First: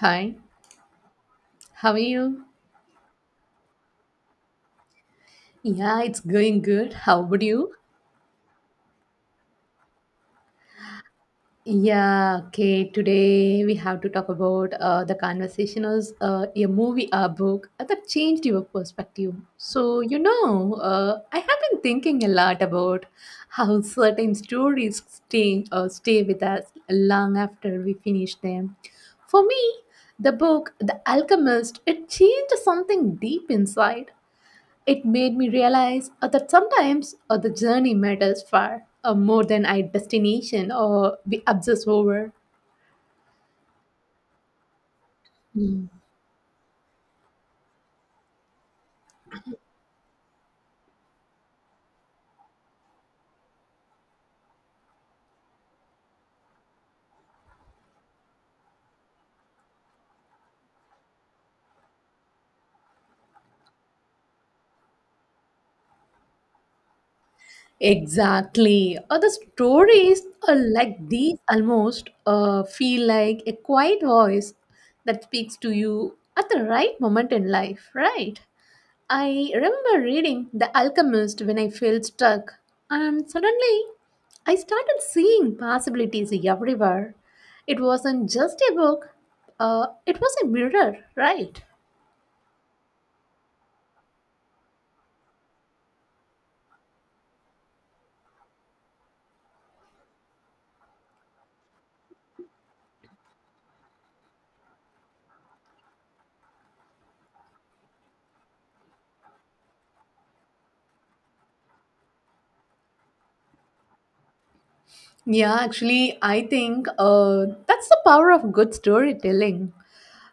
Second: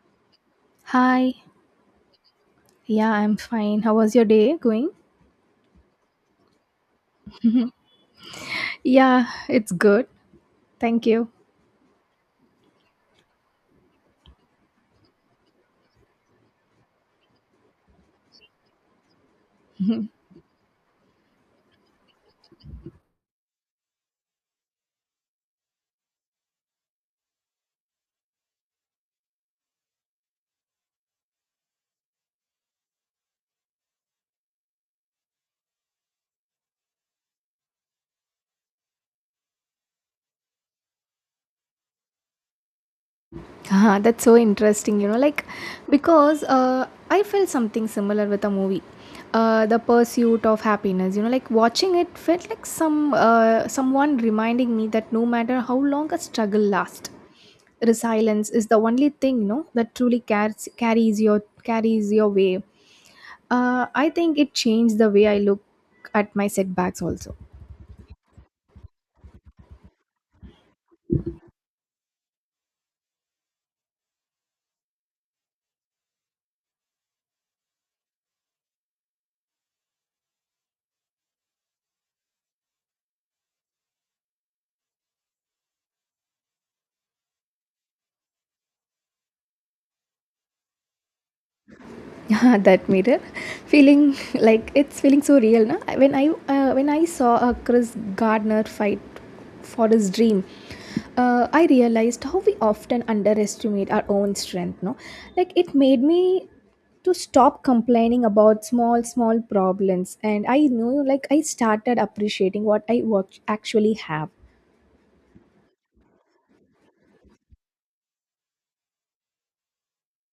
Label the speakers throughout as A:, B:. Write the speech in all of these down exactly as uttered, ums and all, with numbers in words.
A: Hi,
B: Hi.
A: how are you?
B: Yeah, I'm fine. How was your day going?
A: Yeah, it's going good. How about you?
B: Yeah, it's good. Thank you.
A: Yeah, okay. Today we have to talk about uh, the conversation is uh, a movie or book uh, that changed your perspective. So, you know, uh, I have been thinking a lot about how certain stories stay, uh, stay with us long after we finish them. For me, the book, The Alchemist, it changed something deep inside. It made me realize uh, that sometimes uh, the journey matters far uh, more than our destination or we obsess over.
B: Ah, that's so interesting, you know, like
A: Mm.
B: because uh, I felt something similar with a movie. Uh, the pursuit of happiness, you know, like watching it felt like some uh, someone reminding me that no matter how long a struggle lasts, resilience is the only thing, you know, that truly carries carries your carries your way. Uh, i think it changed the way I look at my setbacks also.
A: Exactly. Uh, the stories uh, like these almost uh, feel like a quiet voice that speaks to you at the right moment in life, right? I remember reading The Alchemist when I felt stuck, and suddenly I started seeing possibilities everywhere. It wasn't just a book, uh, it was a mirror, right?
B: That mirror feeling, like it's feeling so real, na? When I uh, when I saw a chris gardner fight for his dream. Uh, i realized how we often underestimate our own strength, no, like it made me to stop complaining about small small problems, and I knew, like I started appreciating what I work actually have.
A: Yeah, actually, I think uh, that's the power of good storytelling.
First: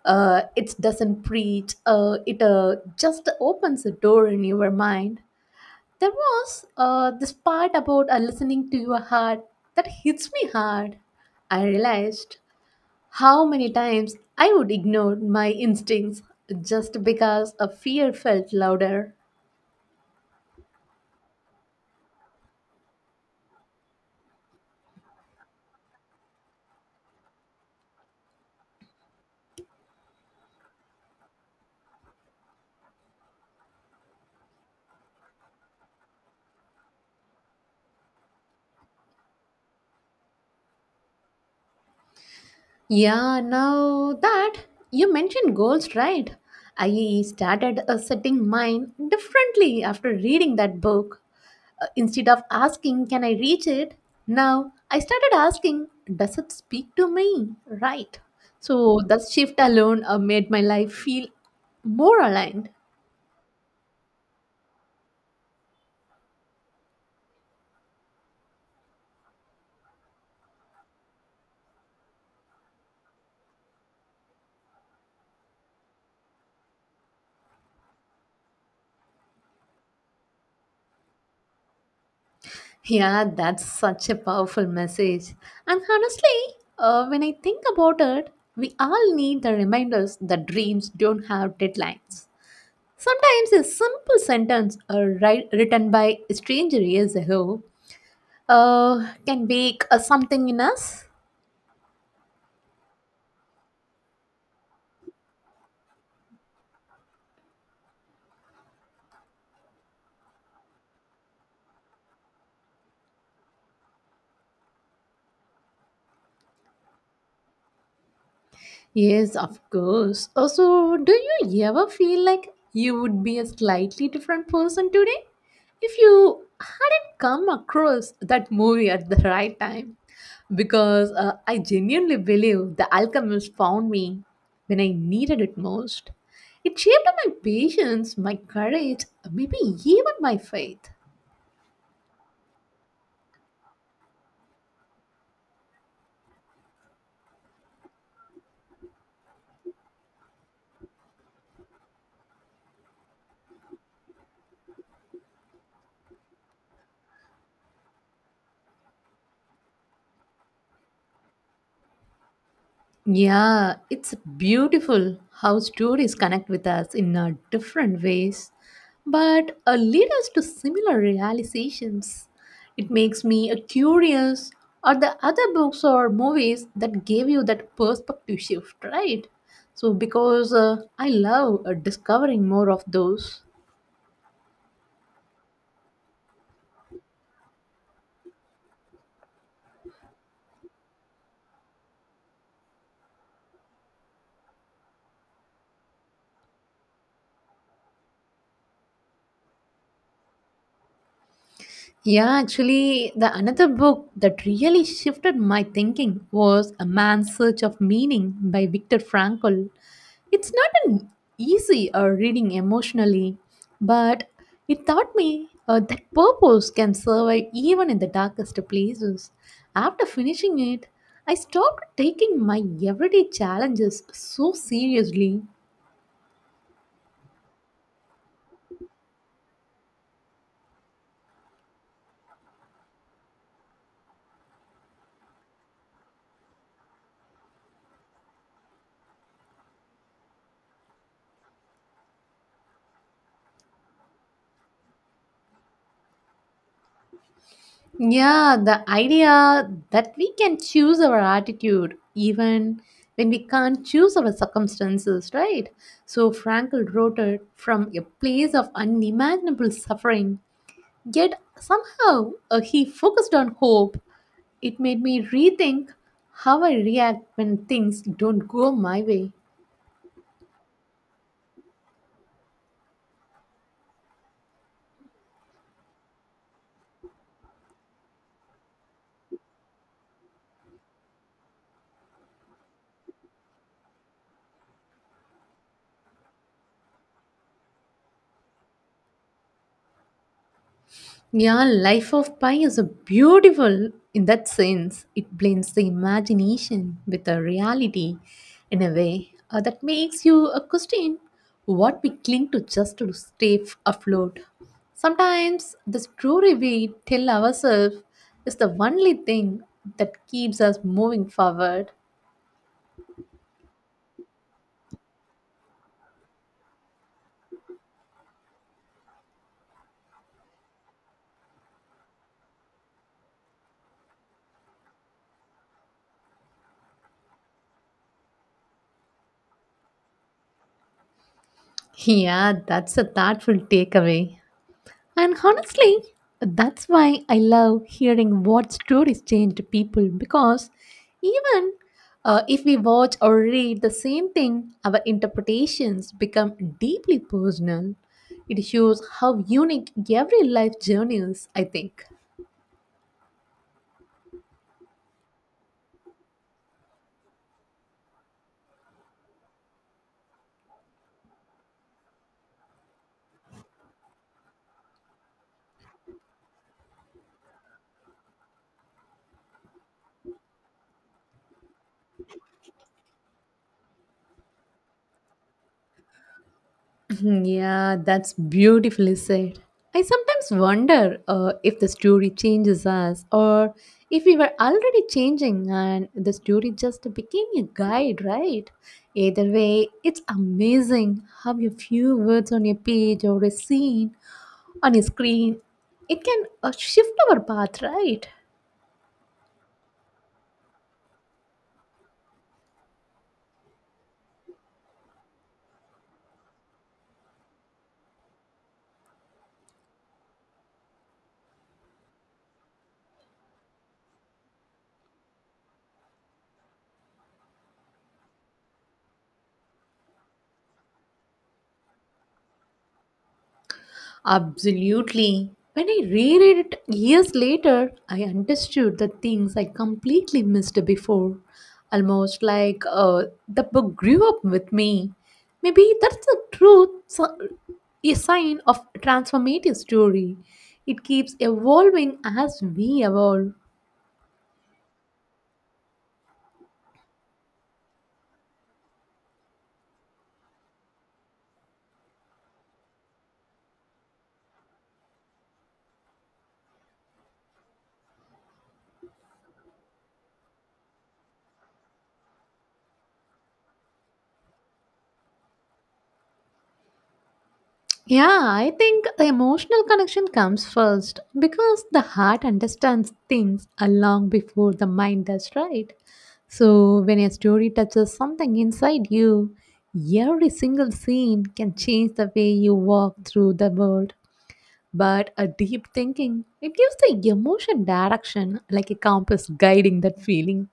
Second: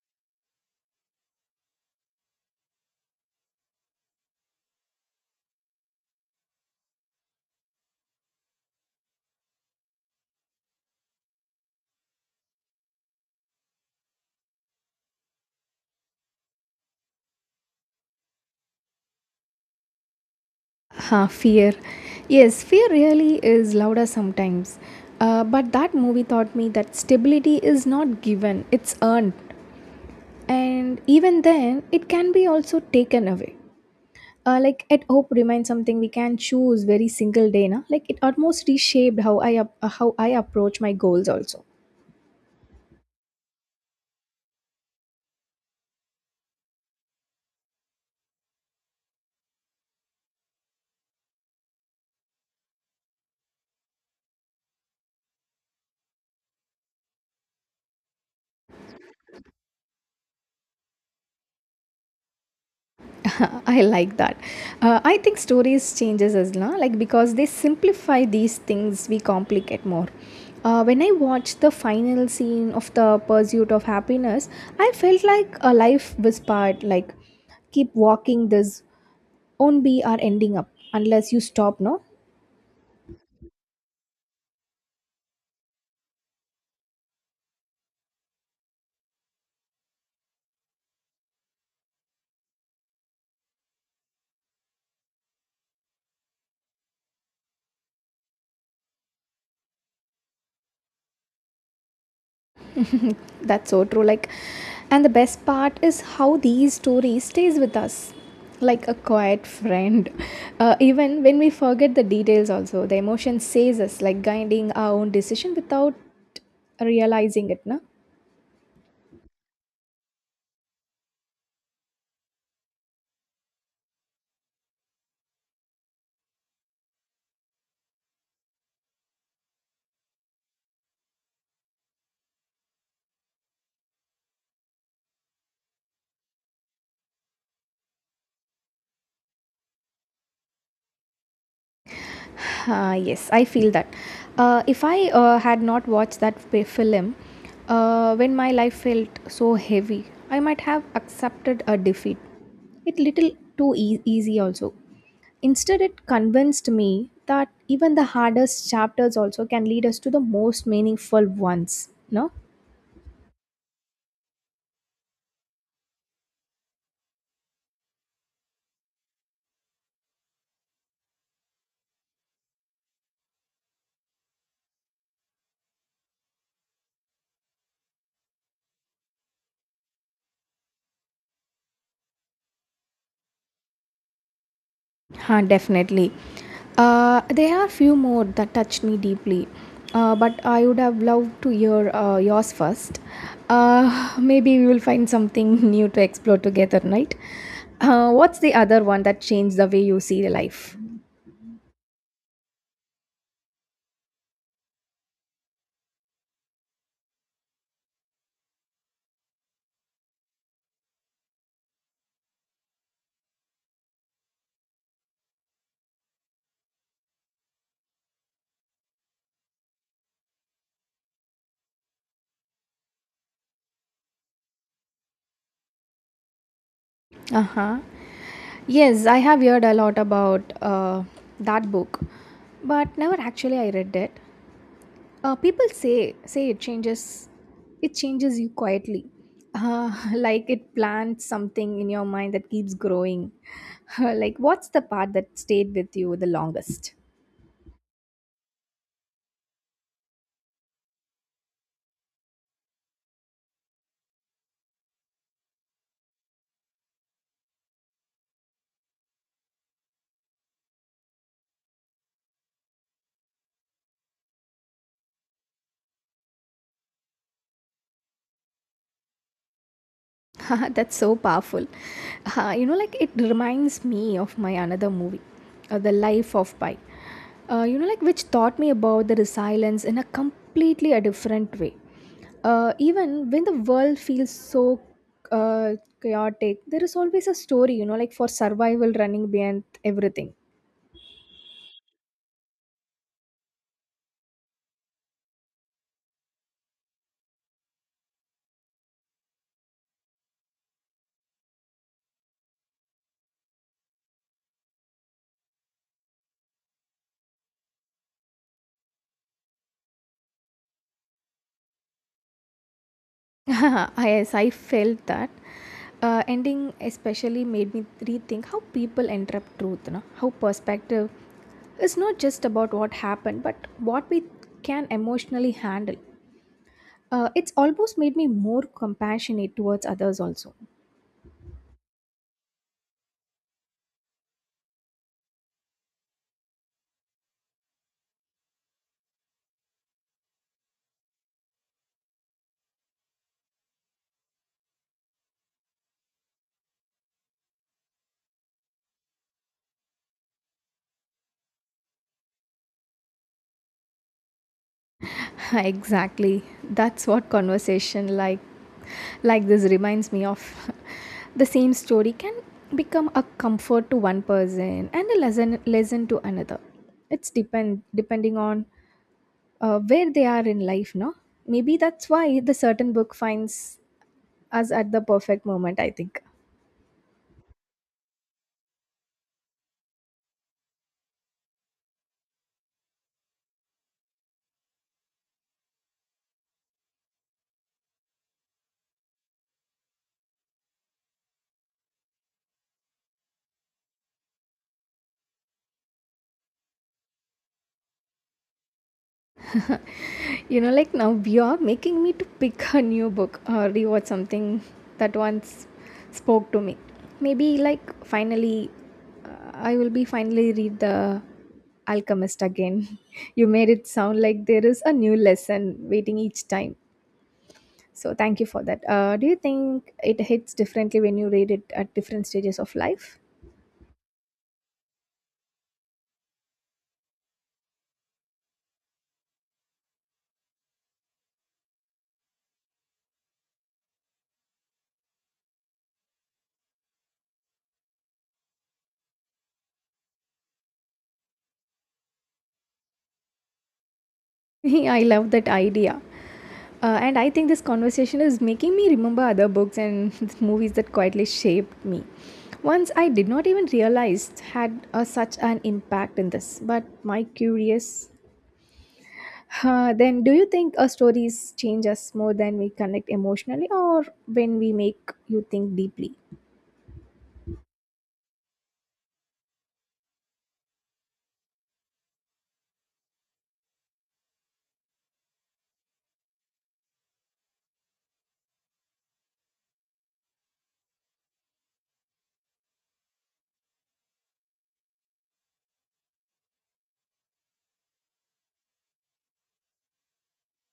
A: Uh, it doesn't preach, uh, it uh, just opens a door in your mind. There was uh, this part about uh, listening to your heart that hits me hard. I realized how many times I would ignore my instincts just because a fear felt louder.
B: Huh, fear. Yes, fear really is louder sometimes. Uh, but that movie taught me that stability is not given, it's earned. And even then, it can be also taken away. Uh, like at Hope reminds something we can choose very single day. Na? Like it almost reshaped how I, ap- how I approach my goals also.
A: Yeah, now that you mentioned goals, right? I started uh, setting mine differently after reading that book. Uh, instead of asking, can I reach it? Now I started asking, does it speak to me? Right. So that shift alone uh, made my life feel more aligned.
B: I like that. Uh, I think stories changes as well, like because they simplify these things we complicate more. Uh, when I watched the final scene of the pursuit of happiness, I felt like a life was part, like keep walking, this won't be our ending up unless you stop, no.
A: Yeah, that's such a powerful message. And honestly, uh, when I think about it, we all need the reminders that dreams don't have deadlines. Sometimes a simple sentence uh, write, written by a stranger years ago uh, can wake uh, something in us.
B: That's so true, like, and the best part is how these stories stays with us like a quiet friend. Uh, even when we forget the details, also the emotion says us, like guiding our own decision without realizing it, no.
A: Yes, of course. Also, do you ever feel like you would be a slightly different person today if you hadn't come across that movie at the right time? Because uh, I genuinely believe The Alchemist found me when I needed it most. It shaped my patience, my courage, maybe even my faith.
B: Uh, yes, I feel that. Uh, if I uh, had not watched that fi- film, uh, when my life felt so heavy, I might have accepted a defeat. It little too ea- easy also. Instead, it convinced me that even the hardest chapters also can lead us to the most meaningful ones. No.
A: Yeah, it's beautiful how stories connect with us in uh, different ways, but uh, lead us to similar realizations. It makes me uh, curious are the other books or movies that gave you that perspective shift, right? So, because uh, I love uh, discovering more of those.
B: Huh, definitely. Uh, there are few more that touch me deeply, uh, but I would have loved to hear uh, yours first. Uh, maybe we will find something new to explore together, right? Uh, what's the other one that changed the way you see life?
A: Yeah, actually, the another book that really shifted my thinking was A Man's Search of Meaning by Viktor Frankl. It's not an easy uh, reading emotionally, but it taught me uh, that purpose can survive even in the darkest places. After finishing it, I stopped taking my everyday challenges so seriously.
B: Uh huh. Yes, I have heard a lot about uh, that book, but never actually I read it. Uh, people say say it changes it changes you quietly. Uh, like it plants something in your mind that keeps growing. Like what's the part that stayed with you the longest?
A: Yeah, the idea that we can choose our attitude even when we can't choose our circumstances, right? So Frankl wrote it from a place of unimaginable suffering, yet somehow uh, he focused on hope. It made me rethink how I react when things don't go my way.
B: That's so powerful. Uh, you know, like it reminds me of my another movie, uh, the Life of Pi. Uh, you know, like which taught me about the resilience in a completely a different way. Uh, even when the world feels so uh, chaotic, there is always a story. You know, like for survival running behind everything.
A: Yeah, Life of Pi is a beautiful in that sense. It blends the imagination with the reality in a way uh, that makes you a question what we cling to just to stay f- afloat. Sometimes the story we tell ourselves is the only thing that keeps us moving forward.
B: Yes, I felt that. Uh, ending especially made me rethink how people interpret truth, no? How perspective is not just about what happened, but what we can emotionally handle. Uh, it's almost made me more compassionate towards others also.
A: Yeah, that's a thoughtful takeaway. And honestly, that's why I love hearing what stories change to people because even uh, if we watch or read the same thing, our interpretations become deeply personal. It shows how unique every life journey is, I think.
B: Exactly. That's what conversation like like this reminds me of. The same story can become a comfort to one person and a lesson lesson to another. It's depend depending on uh, where they are in life, no? Maybe that's why the certain book finds us at the perfect moment, I think.
A: Hmm, yeah, that's beautifully said. I sometimes wonder uh, if the story changes us or if we were already changing and the story just became a guide, right? Either way, it's amazing how a few words on a page or a scene on a screen it can uh, shift our path, right?
B: You know, like now you're making me to pick a new book or rewatch something that once spoke to me. Maybe like finally, uh, I will be finally read the Alchemist again. You made it sound like there is a new lesson waiting each time. So thank you for that. Uh, do you think it hits differently when you read it at different stages of life?
A: Absolutely. When I reread it years later, I understood the things I completely missed before. Almost like uh, the book grew up with me. Maybe that's the truth, so- a sign of transformative story. It keeps evolving as we evolve.
B: I love that idea. Uh, and I think this conversation is making me remember other books and movies that quietly shaped me. Once I did not even realize had uh, such an impact in this, but my curious. Uh, then, do you think uh, stories change us more than we connect emotionally, or when we make you think deeply?
A: Yeah, I think the emotional connection comes first because the heart understands things a long before the mind does, right? So, when a story touches something inside you, every single scene can change the way you walk through the world. But a deep thinking, it gives the emotion direction like a compass guiding that feeling.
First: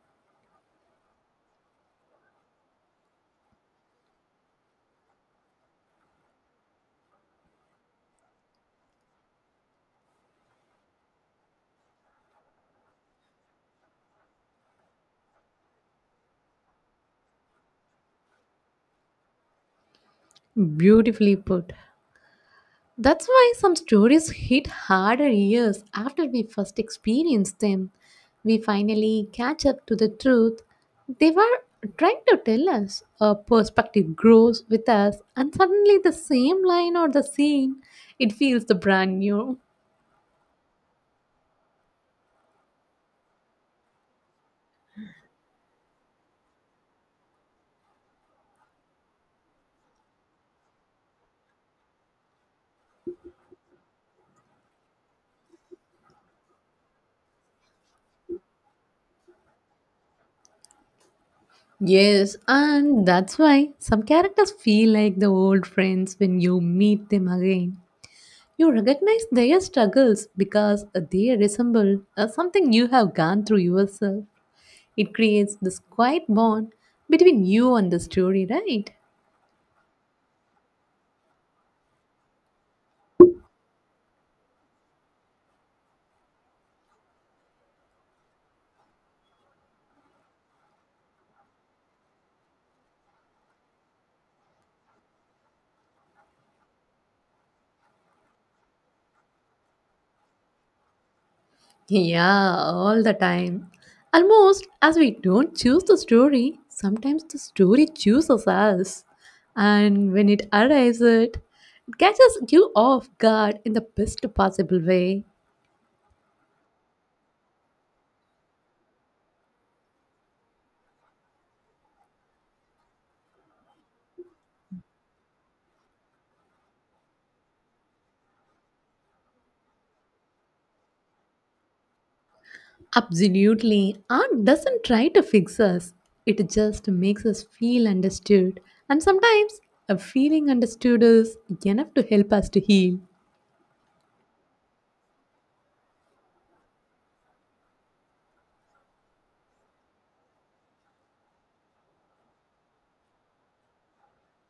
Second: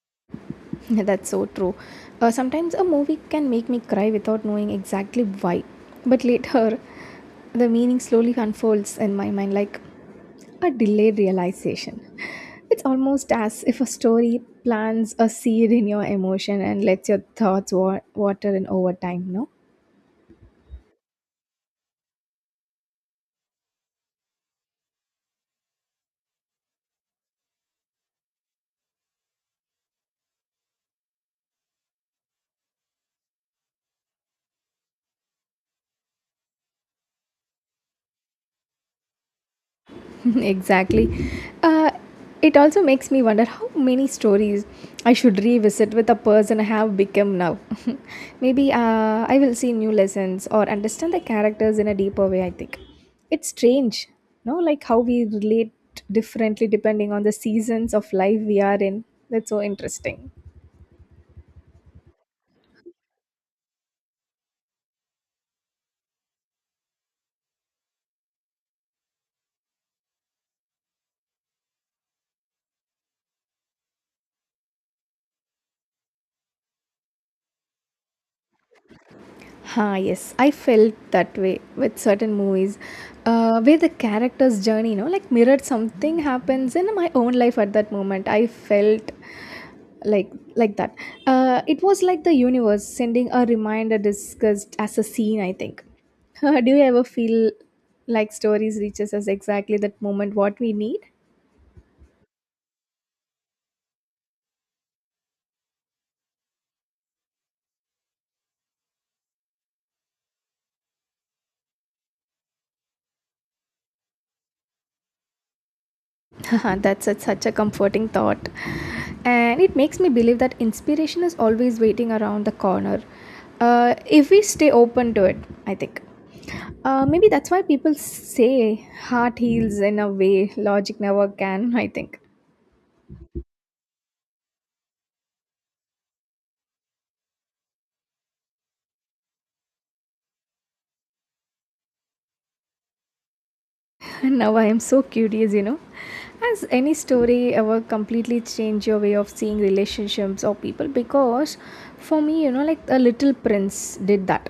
B: That's so true. Uh, sometimes a movie can make me cry without knowing exactly why, but later the meaning slowly unfolds in my mind like a delayed realization. It's almost as if a story plants a seed in your emotion and lets your thoughts wa- water in over time, no?
A: Beautifully put. That's why some stories hit harder years after we first experience them. We finally catch up to the truth they were trying to tell us. A perspective grows with us, and suddenly the same line or the scene, it feels the brand new.
B: Exactly. Uh, it also makes me wonder how many stories I should revisit with the person I have become now. Maybe uh, I will see new lessons or understand the characters in a deeper way, I think. It's strange, no? Like how we relate differently depending on the seasons of life we are in. That's so interesting.
A: Yes, and that's why some characters feel like the old friends when you meet them again. You recognize their struggles because they resemble uh, something you have gone through yourself. It creates this quiet bond between you and the story, right?
B: Ah, yes, I felt that way with certain movies uh, where the character's journey, you know, like mirrored something happens in my own life at that moment. I felt like like that, uh, it was like the universe sending a reminder discussed as a scene, I think. Do you ever feel like stories reaches us exactly that moment what we need?
A: Yeah, all the time. Almost as we don't choose the story, sometimes the story chooses us. And when it arrives, it catches you off guard in the best possible way.
B: Haha, that's a, such a comforting thought, and it makes me believe that inspiration is always waiting around the corner uh, if we stay open to it, I think. Uh, maybe that's why people say heart heals in a way logic never can. I think.
A: Absolutely. Art doesn't try to fix us, it just makes us feel understood. And sometimes a feeling understood is enough to help us to heal.
B: Now I am so curious, you know. Has any story ever completely changed your way of seeing relationships or people? Because for me, you know, like a little prince did that.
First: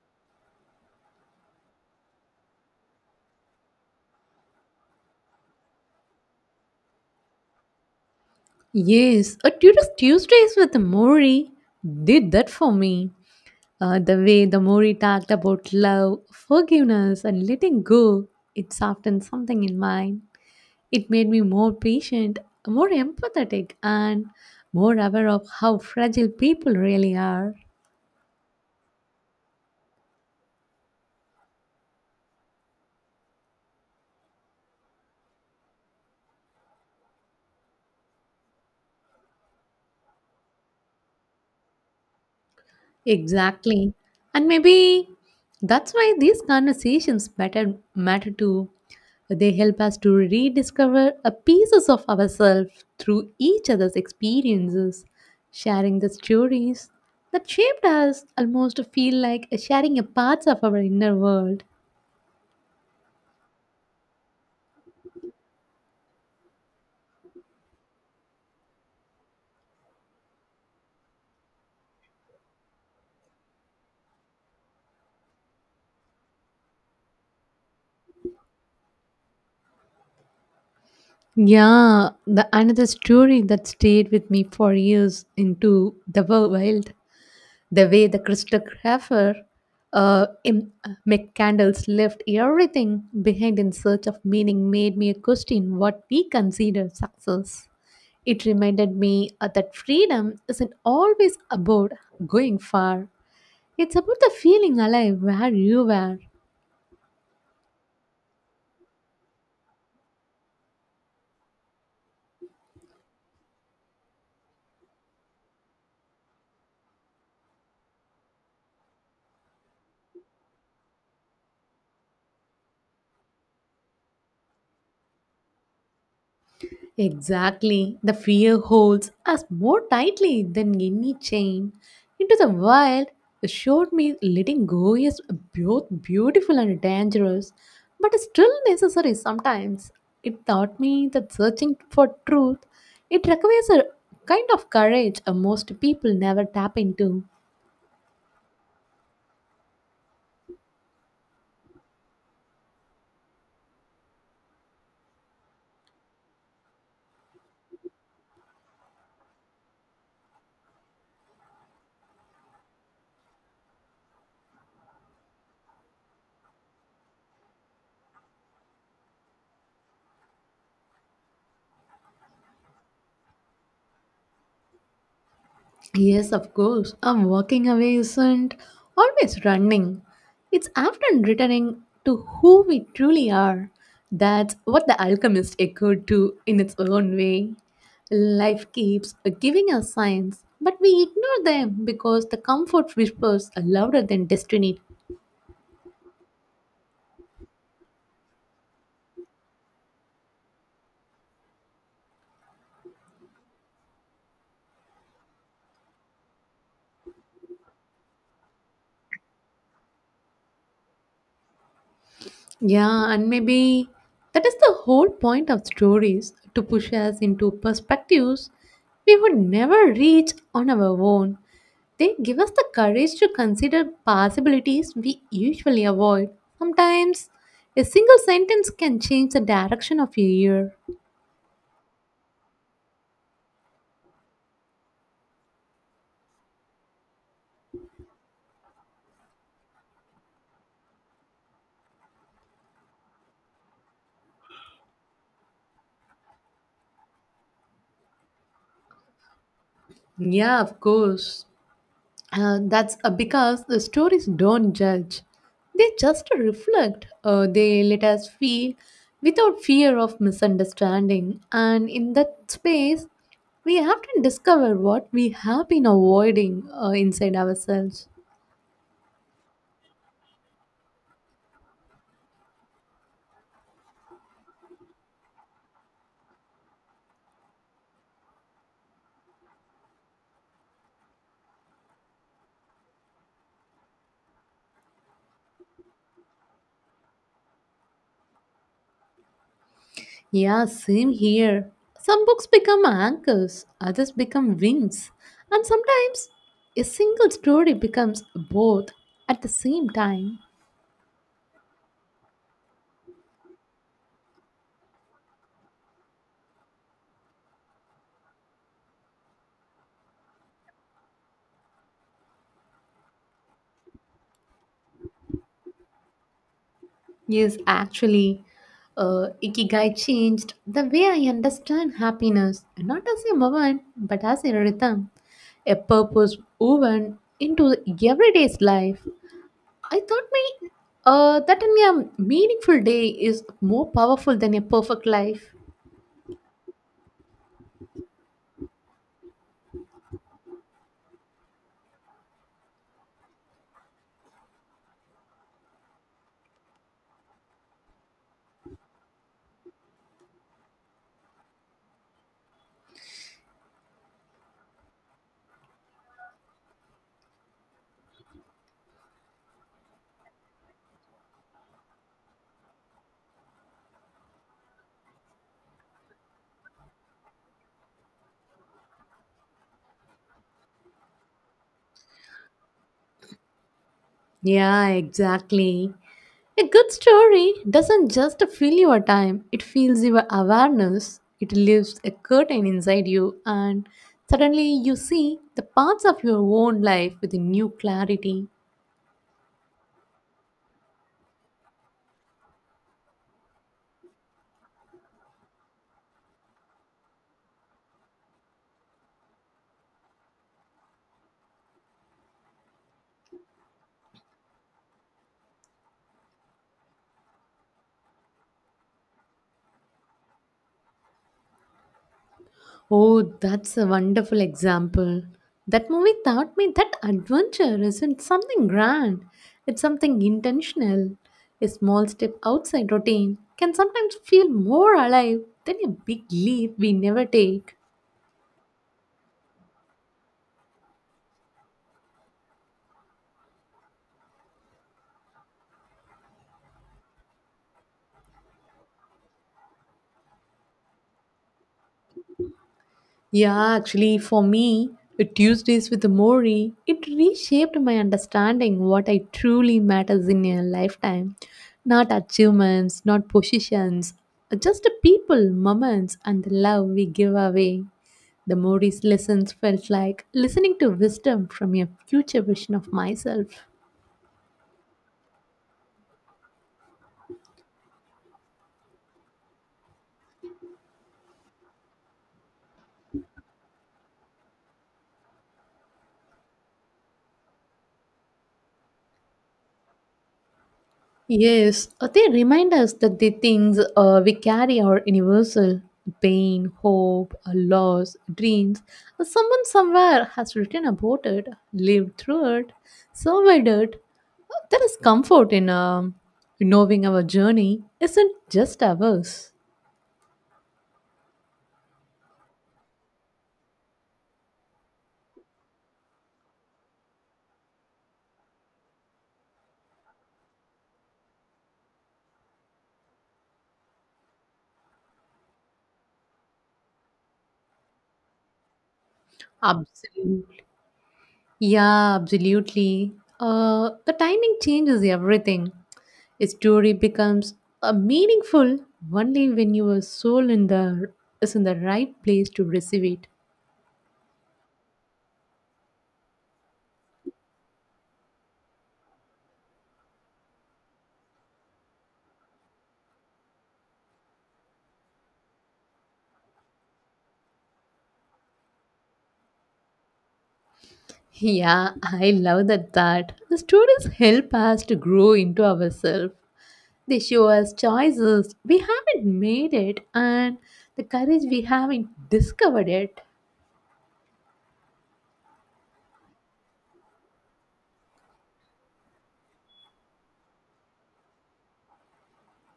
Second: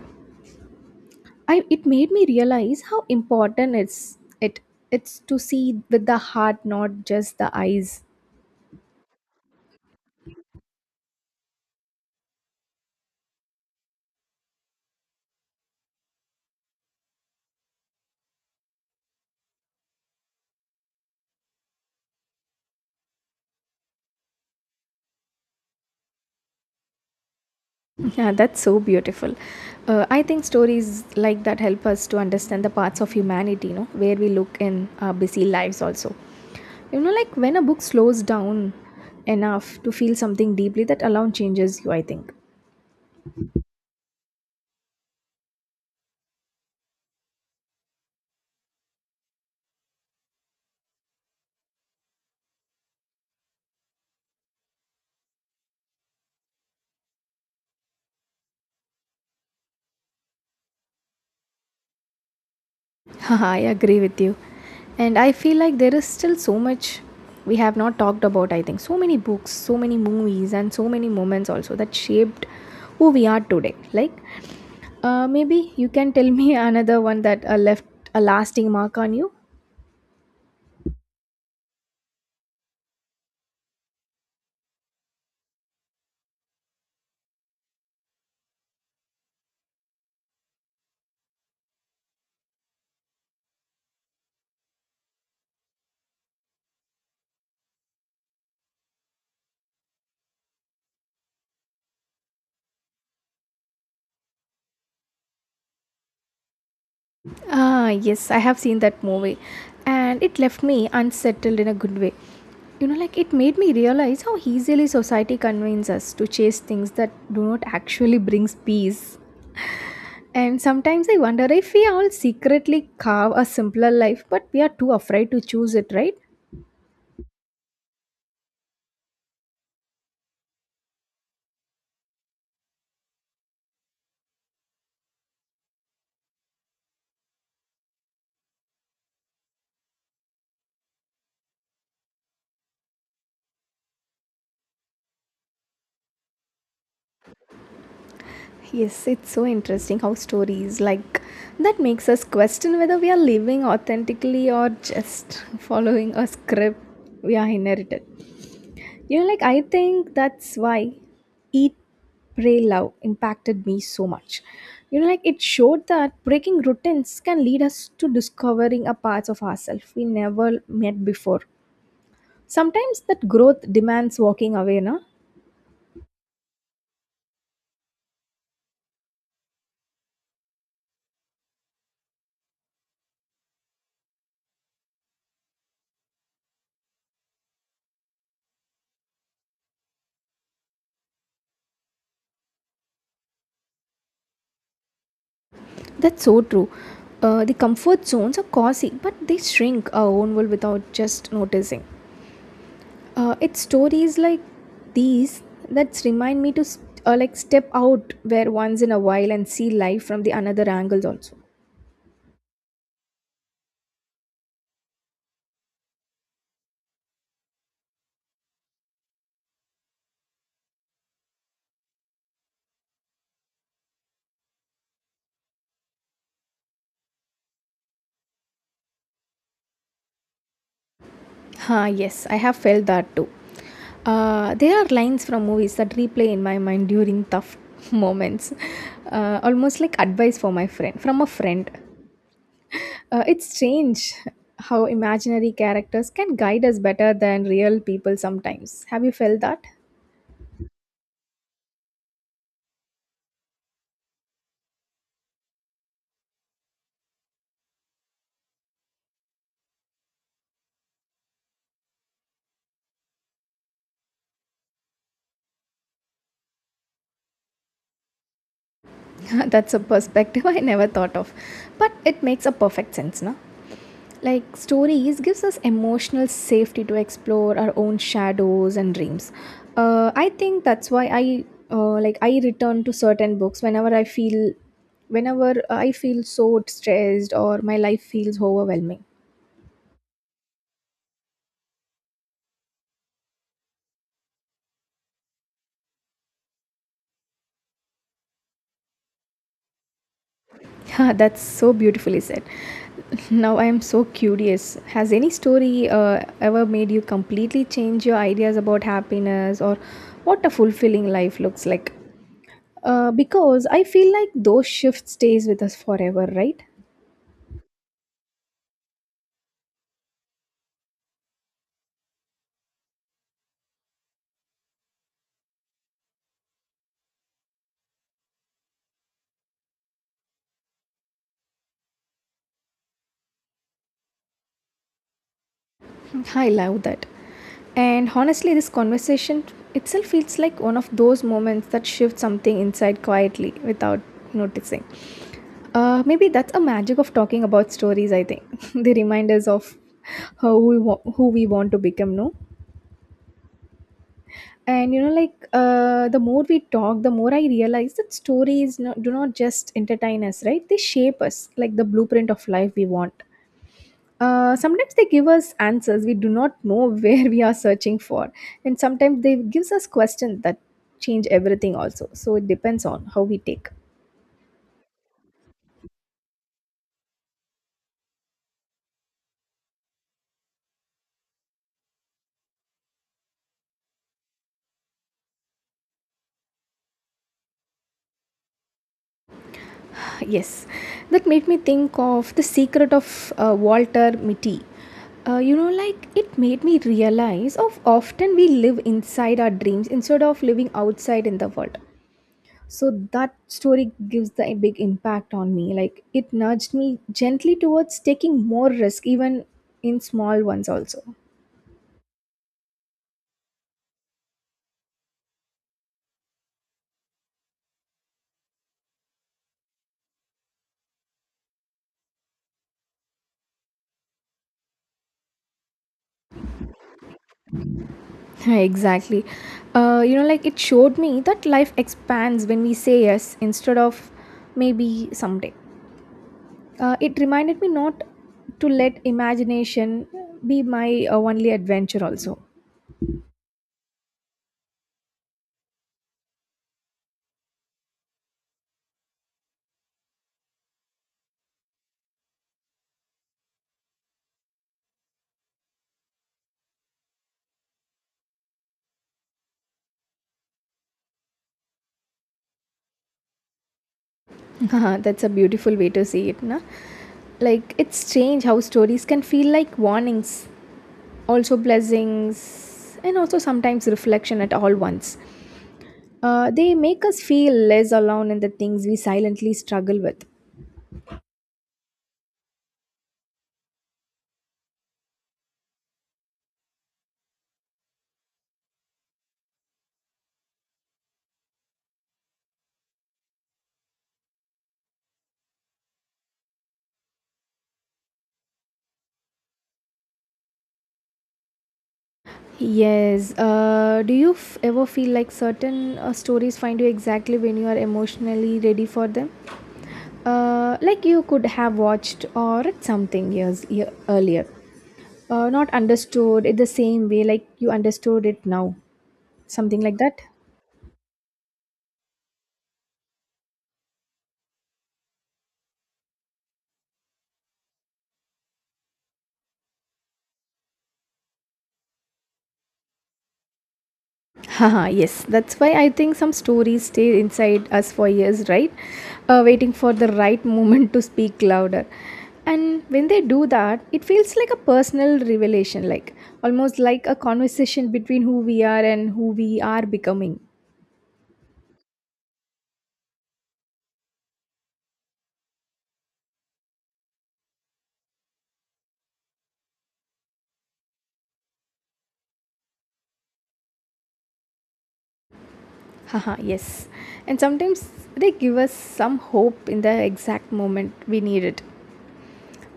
B: I, it made me realize how important it's it it's to see with the heart, not just the eyes.
A: Yes, a tourist Tuesdays with Mori did that for me. Uh, the way the Mori talked about love, forgiveness, and letting go, it softened something in mine. It made me more patient, more empathetic, and more aware of how fragile people really are.
B: Yeah, that's so beautiful. Uh, I think stories like that help us to understand the parts of humanity, you know, where we look in our busy lives also. You know, like when a book slows down enough to feel something deeply, that alone changes you, I think.
A: Exactly. And maybe that's why these conversations matter, matter too. They help us to rediscover a pieces of ourselves through each other's experiences. Sharing the stories that shaped us almost feel like sharing a parts of our inner world.
B: I agree with you. And I feel like there is still so much we have not talked about, I think. So many books, so many movies, and so many moments also that shaped who we are today. Like, uh, maybe you can tell me another one that uh, left a lasting mark on you.
A: Yeah, the another story that stayed with me for years into the wild the way the crystographer uh, im- McCandles left everything behind in search of meaning made me question what we consider success. It reminded me uh, that freedom isn't always about going far. It's about the feeling alive where you were.
B: Ah, yes, I have seen that movie, and it left me unsettled in a good way. You know, like it made me realize how easily society convinces us to chase things that do not actually brings peace. And sometimes I wonder if we all secretly carve a simpler life, but we are too afraid to choose it, right?
A: Exactly. The fear holds us more tightly than any chain. Into the wild, it showed me letting go is both beautiful and dangerous, but still necessary sometimes. It taught me that searching for truth, it requires a kind of courage uh, most people never tap into.
B: Yes, it's so interesting how stories like that makes us question whether we are living authentically or just following a script we are inherited. You know, like I think that's why Eat, Pray, Love impacted me so much. You know, like it showed that breaking routines can lead us to discovering a parts of ourselves we never met before. Sometimes that growth demands walking away, na?
A: Yes, of course. A walking away isn't always running. It's often returning to who we truly are. That's what the alchemist echoed to in its own way. Life keeps giving us signs, but we ignore them because the comfort whispers are louder than destiny.
B: That's so true. Uh, the comfort zones are cozy, but they shrink our own world without just noticing. Uh, it's stories like these that remind me to st- uh, like step out where once in a while and see life from the another angles also.
A: Yeah, and maybe that is the whole point of stories to push us into perspectives we would never reach on our own. They give us the courage to consider possibilities we usually avoid. Sometimes a single sentence can change the direction of a year.
B: Ah, yes, I have felt that too. Uh, there are lines from movies that replay in my mind during tough moments, uh, almost like advice for my friend from a friend. Uh, it's strange how imaginary characters can guide us better than real people sometimes. Have you felt that?
A: Yeah, of course. Uh, that's uh, because the stories don't judge. They just reflect. Uh, they let us feel without fear of misunderstanding. And in that space, we have to discover what we have been avoiding uh, inside ourselves.
B: That's a perspective I never thought of, but it makes a perfect sense, na? Like stories gives us emotional safety to explore our own shadows and dreams. Uh, I think that's why I uh, like I return to certain books whenever I feel whenever I feel so stressed or my life feels overwhelming.
A: Yeah, same here. Some books become anchors, others become wings, and sometimes a single story becomes both at the same time.
B: Ha, that's so beautifully said. Now I am so curious. Has any story uh, ever made you completely change your ideas about happiness or what a fulfilling life looks like? Uh, because I feel like those shifts stays with us forever, right?
A: Yes, actually, uh, Ikigai changed the way I understand happiness, not as a moment, but as a rhythm, a purpose woven into everyday's life. I thought my, uh, that a mere meaningful day is more powerful than a perfect life.
B: I love that. And honestly, this conversation itself feels like one of those moments that shift something inside quietly without noticing. Uh, maybe that's a magic of talking about stories. I think they remind us of how we wa- who we want to become. No, and you know, like uh, the more we talk, the more I realize that stories, no, do not just entertain us, right? They shape us, like the blueprint of life we want. Uh, sometimes they give us answers we do not know where we are searching for, and sometimes they gives us questions that change everything also, so it depends on how we take.
A: Yeah, exactly. A good story doesn't just fill your time, it fills your awareness. It leaves a curtain inside you, and suddenly you see the parts of your own life with a new clarity.
B: Yes, that made me think of the secret of uh, Walter Mitty. Uh, you know like it made me realize of often we live inside our dreams instead of living outside in the world. So that story gives the big impact on me, like it nudged me gently towards taking more risk, even in small ones also.
A: Oh, that's a wonderful example. That movie taught me that adventure isn't something grand, it's something intentional. A small step outside routine can sometimes feel more alive than a big leap we never take.
B: Exactly. Uh, you know like it showed me that life expands when we say yes instead of maybe someday. Uh, it reminded me not to let imagination be my uh, only adventure also.
A: Yeah, actually, for me, Tuesdays with Mori, it reshaped my understanding what I truly matters in a lifetime. Not achievements, not positions, uh, just the people, moments, and the love we give away. The Mori's lessons felt like listening to wisdom from a future version of myself.
B: That's a beautiful way to see it, na? Like it's strange how stories can feel like warnings, also blessings and also sometimes reflection at all once. Uh, they make us feel less alone in the things we silently struggle with.
A: Yes, uh, they remind us that the things uh, we carry are universal pain, hope, uh, loss, dreams. Uh, Someone somewhere has written about it, lived through it, survived it. Uh, There is comfort in um knowing our journey isn't just ours.
B: Yes. Uh, do you f- ever feel like certain uh, stories find you exactly when you are emotionally ready for them? Uh, like you could have watched or read something years year, earlier, uh, not understood it the same way like you understood it now. Something like that.
A: Absolutely. Yeah, absolutely. Uh, the timing changes everything. A story becomes uh, meaningful only when your soul in the is in the right place to receive it.
B: Haha, yes, that's why I think some stories stay inside us for years, right? Uh, waiting for the right moment to speak louder. And when they do that, it feels like a personal revelation, like almost like a conversation between who we are and who we are becoming.
A: Yeah, I love that That The stories help us to grow into ourselves. They show us choices we haven't made it and the courage we haven't discovered it.
B: Haha, yes. And sometimes they give us some hope in the exact moment we need it.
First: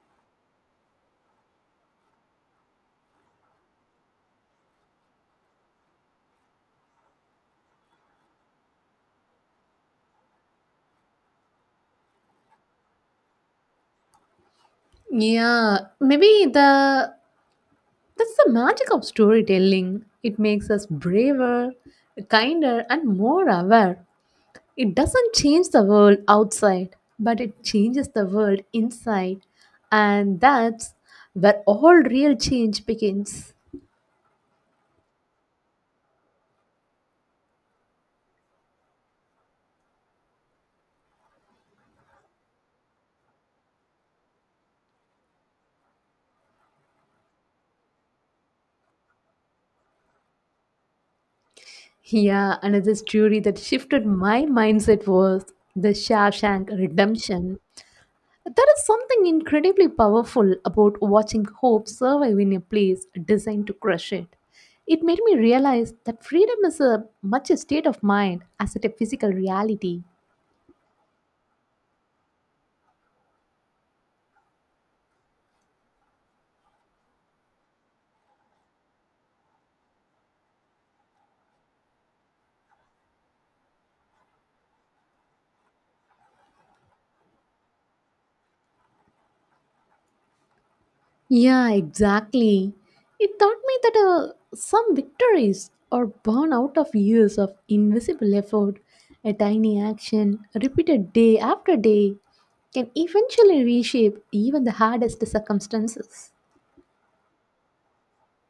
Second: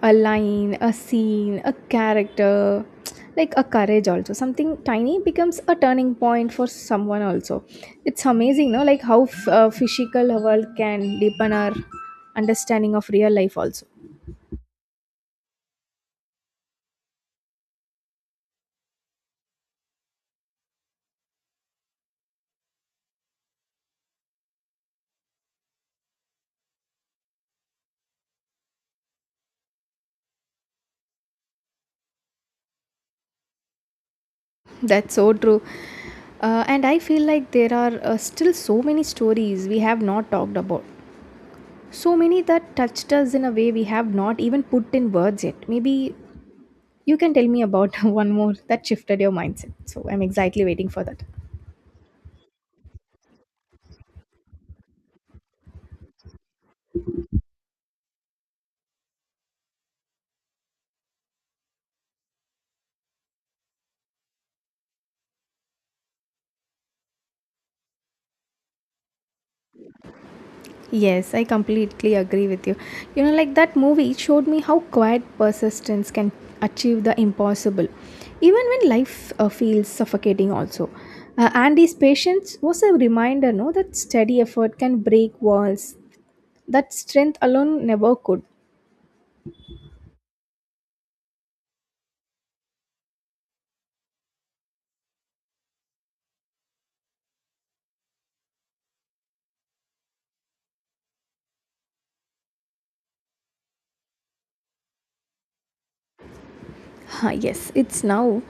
B: A line, a scene, a character, like a courage also. Something tiny becomes a turning point for someone also. It's amazing, no? Like how f- uh, physical world can deepen our understanding of real life also.
A: Yeah, maybe the That's the magic of storytelling. It makes us braver, kinder, and more aware. It doesn't change the world outside, but it changes the world inside. And that's where all real change begins.
B: That's so true. Uh, and I feel like there are uh, still so many stories we have not talked about. So many that touched us in a way we have not even put in words yet. Maybe you can tell me about one more that shifted your mindset. So I'm exactly waiting for that.
A: Yeah, another story that shifted my mindset was The Shawshank Redemption. There is something incredibly powerful about watching hope survive in a place designed to crush it. It made me realize that freedom is a much a state of mind as it a physical reality.
B: Yes, I completely agree with you. You know, like that movie showed me how quiet persistence can achieve the impossible, even when life uh, feels suffocating, also. Uh, Andy's patience was a reminder, no, that steady effort can break walls that strength alone never could.
A: Yeah, exactly. It taught me that uh, some victories are born out of years of invisible effort, a tiny action repeated day after day can eventually reshape even the hardest circumstances.
B: Ah, yes, it's now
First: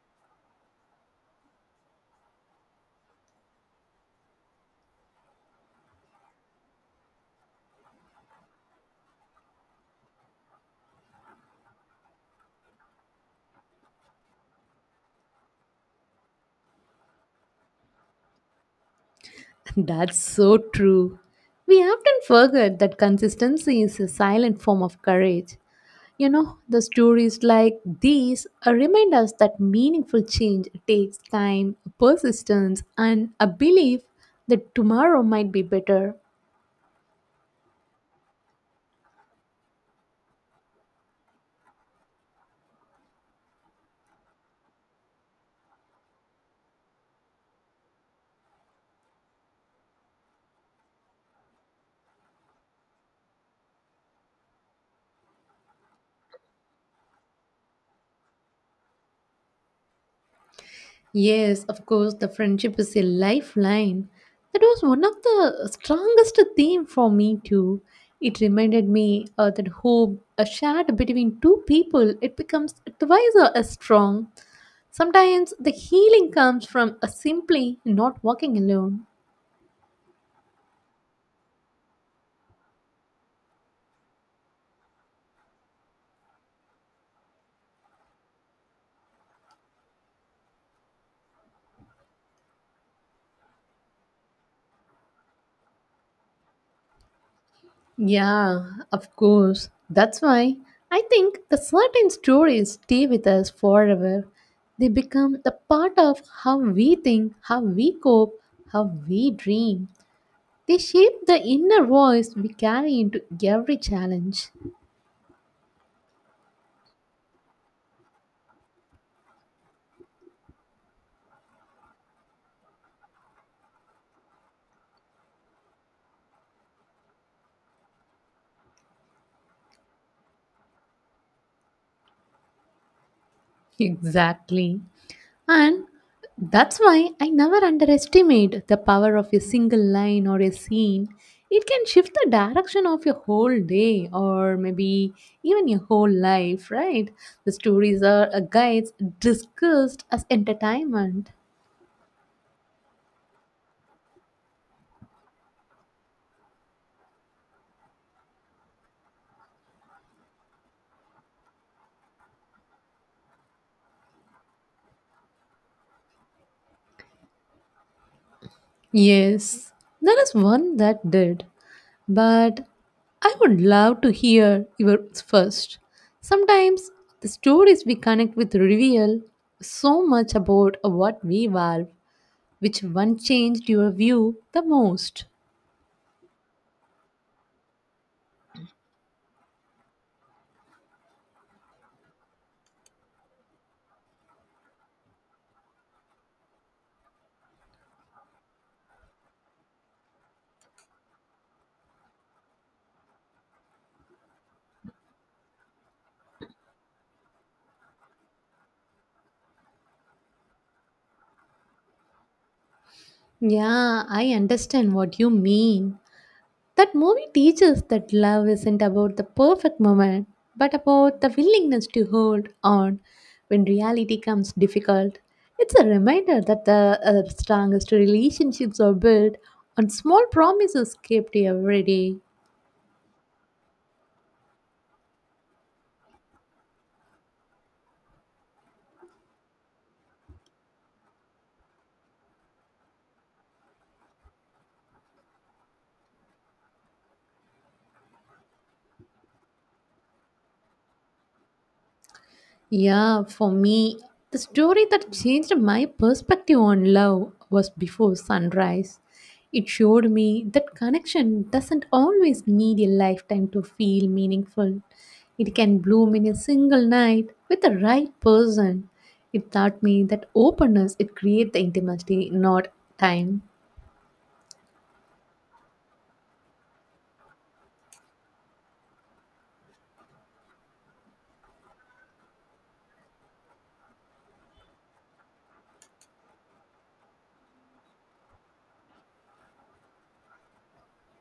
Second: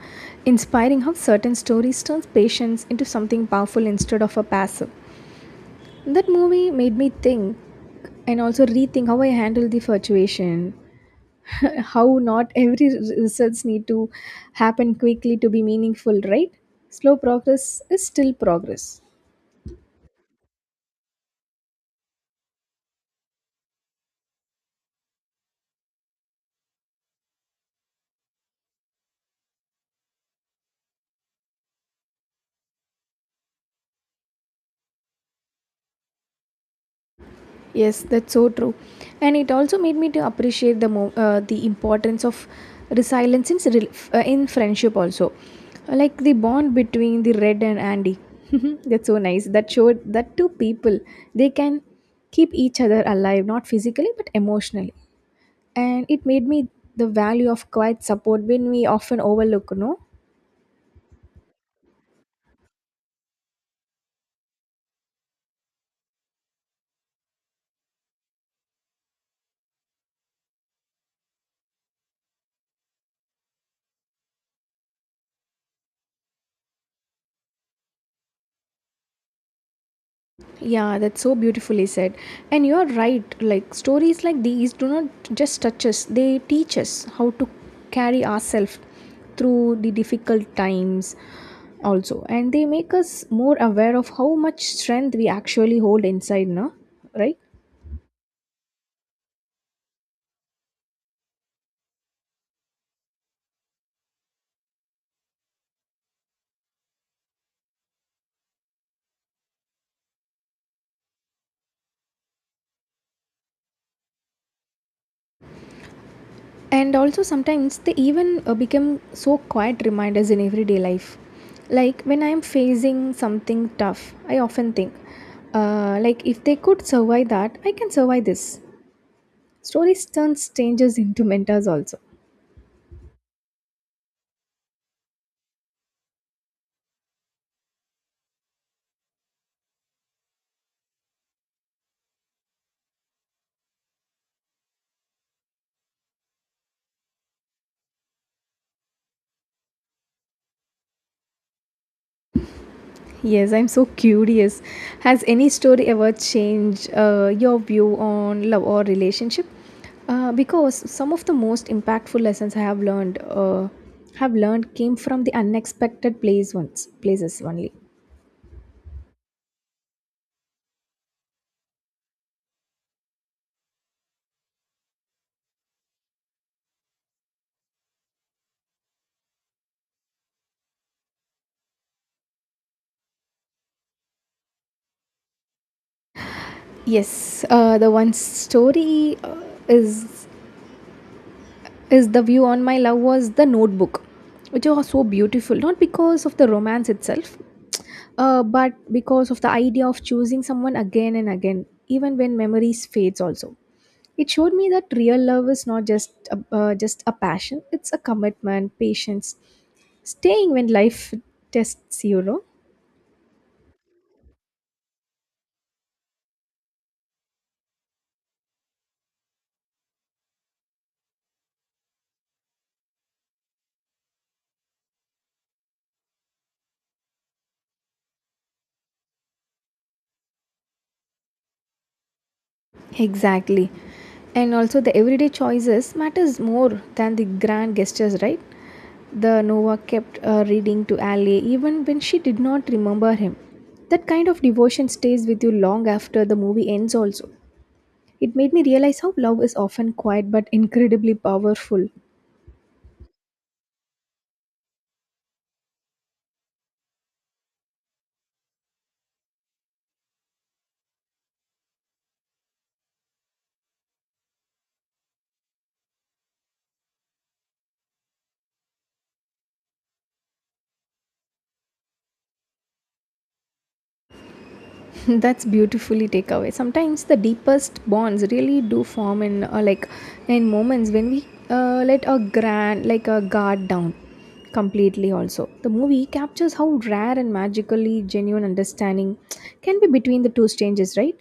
B: inspiring how certain stories turn patience into something powerful instead of a passive. That movie made me think and also rethink how I handle the fluctuation. How not every re- results need to happen quickly to be meaningful, right? Slow progress is still progress.
A: That's so true. We often forget that consistency is a silent form of courage. You know, the stories like these uh, remind us that meaningful change takes time, persistence, and a belief that tomorrow might be better.
B: Yes, that's so true. And it also made me to appreciate the mo- uh, the importance of resilience in, rel- f- uh, in friendship also, like the bond between the Red and Andy. That's so nice, that showed that two people they can keep each other alive, not physically but emotionally. And it made me the value of quiet support when we often overlook, no.
A: Yes, of course, the friendship is a lifeline. That was one of the strongest theme for me too. It reminded me uh, that hope uh, shared between two people it becomes twice uh, as strong. Sometimes the healing comes from a simply not walking alone.
B: Yeah, that's so beautifully said. And you're right, like stories like these do not just touch us, they teach us how to carry ourselves through the difficult times also. And they make us more aware of how much strength we actually hold inside, no? Right?
A: Yeah, of course. That's why I think the certain stories stay with us forever. They become the part of how we think, how we cope, how we dream. They shape the inner voice we carry into every challenge.
B: And also sometimes they even uh, become so quiet reminders in everyday life. Like when I am facing something tough, I often think, uh, like if they could survive that, I can survive this. Stories turn strangers into mentors also.
A: Exactly. And that's why I never underestimate the power of a single line or a scene. It can shift the direction of your whole day or maybe even your whole life, right? The stories are uh, guides discussed as entertainment.
B: Yes, I'm so curious. Has any story ever changed uh, your view on love or relationship? Uh, because some of the most impactful lessons I have learned uh, have learned came from the unexpected place once places only.
A: Yes, there is one that did, but I would love to hear yours first. Sometimes the stories we connect with reveal so much about what we value. Which one changed your view the most?
B: Yes, uh, the one story uh, is is the view on my love was The Notebook, which was so beautiful, not because of the romance itself, uh, but because of the idea of choosing someone again and again even when memories fades also. It showed me that real love is not just a, uh, just a passion, it's a commitment, patience, staying when life tests, you know.
A: Yeah, I understand what you mean. That movie teaches that love isn't about the perfect moment, but about the willingness to hold on when reality comes difficult. It's a reminder that the uh, strongest relationships are built on small promises kept every day.
B: Exactly. And also the everyday choices matters more than the grand gestures, right? The Nova kept uh, reading to Ali even when she did not remember him. That kind of devotion stays with you long after the movie ends also. It made me realize how love is often quiet but incredibly powerful.
A: Yeah, for me, the story that changed my perspective on love was Before Sunrise. It showed me that connection doesn't always need a lifetime to feel meaningful. It can bloom in a single night with the right person. It taught me that openness it creates the intimacy, not time.
B: That's beautifully take away. Sometimes the deepest bonds really do form in uh, like in moments when we uh, let a grand like a guard down completely. Also, the movie captures how rare and magically genuine understanding can be between the two strangers, right?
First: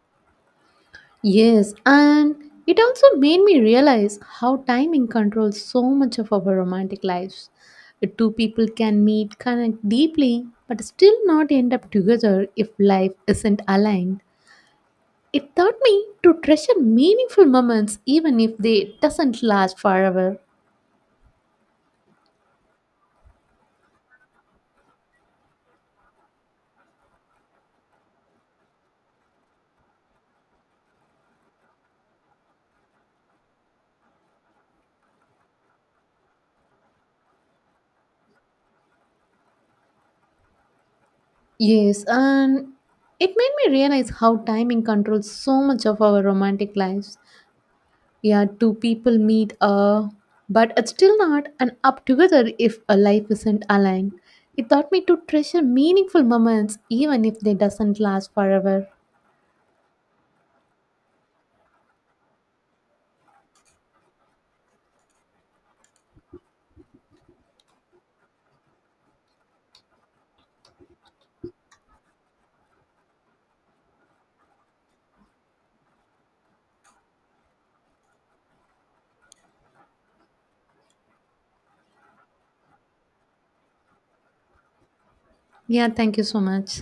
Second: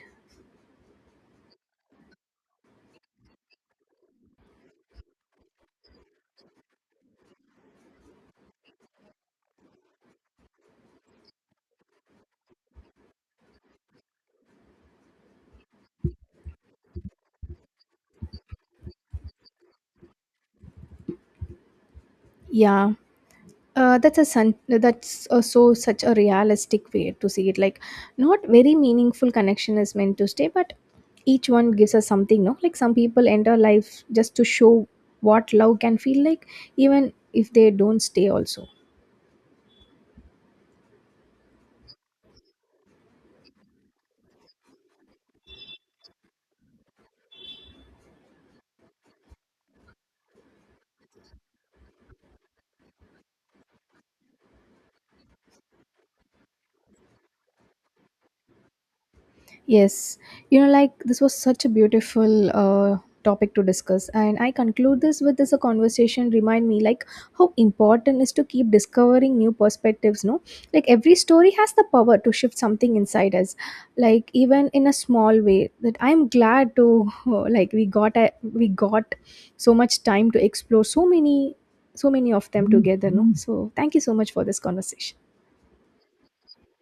A: Yes, and it also made me realize how timing controls so much of our romantic lives. The two people can meet, connect deeply, but still not end up together if life isn't aligned. It taught me to treasure meaningful moments even if they doesn't last forever.
B: Yeah. Uh, that's a sun, that's uh, so such a realistic way to see it, like not very meaningful connection is meant to stay, but each one gives us something, no, like some people enter life just to show what love can feel like, even if they don't stay also.
A: Yes, and it made me realize how timing controls so much of our romantic lives. Yeah, two people meet uh but it's still not an up together if a life isn't aligned. It taught me to treasure meaningful moments even if they doesn't last forever.
B: Yes, you know, like this was such a beautiful uh, topic to discuss, and I conclude this with this a conversation remind me like how important is to keep discovering new perspectives. No, like every story has the power to shift something inside us, like even in a small way. That I'm glad to, like we got a, we got so much time to explore so many so many of them together. No, so thank you so much for this conversation.
A: Yeah, thank you so much.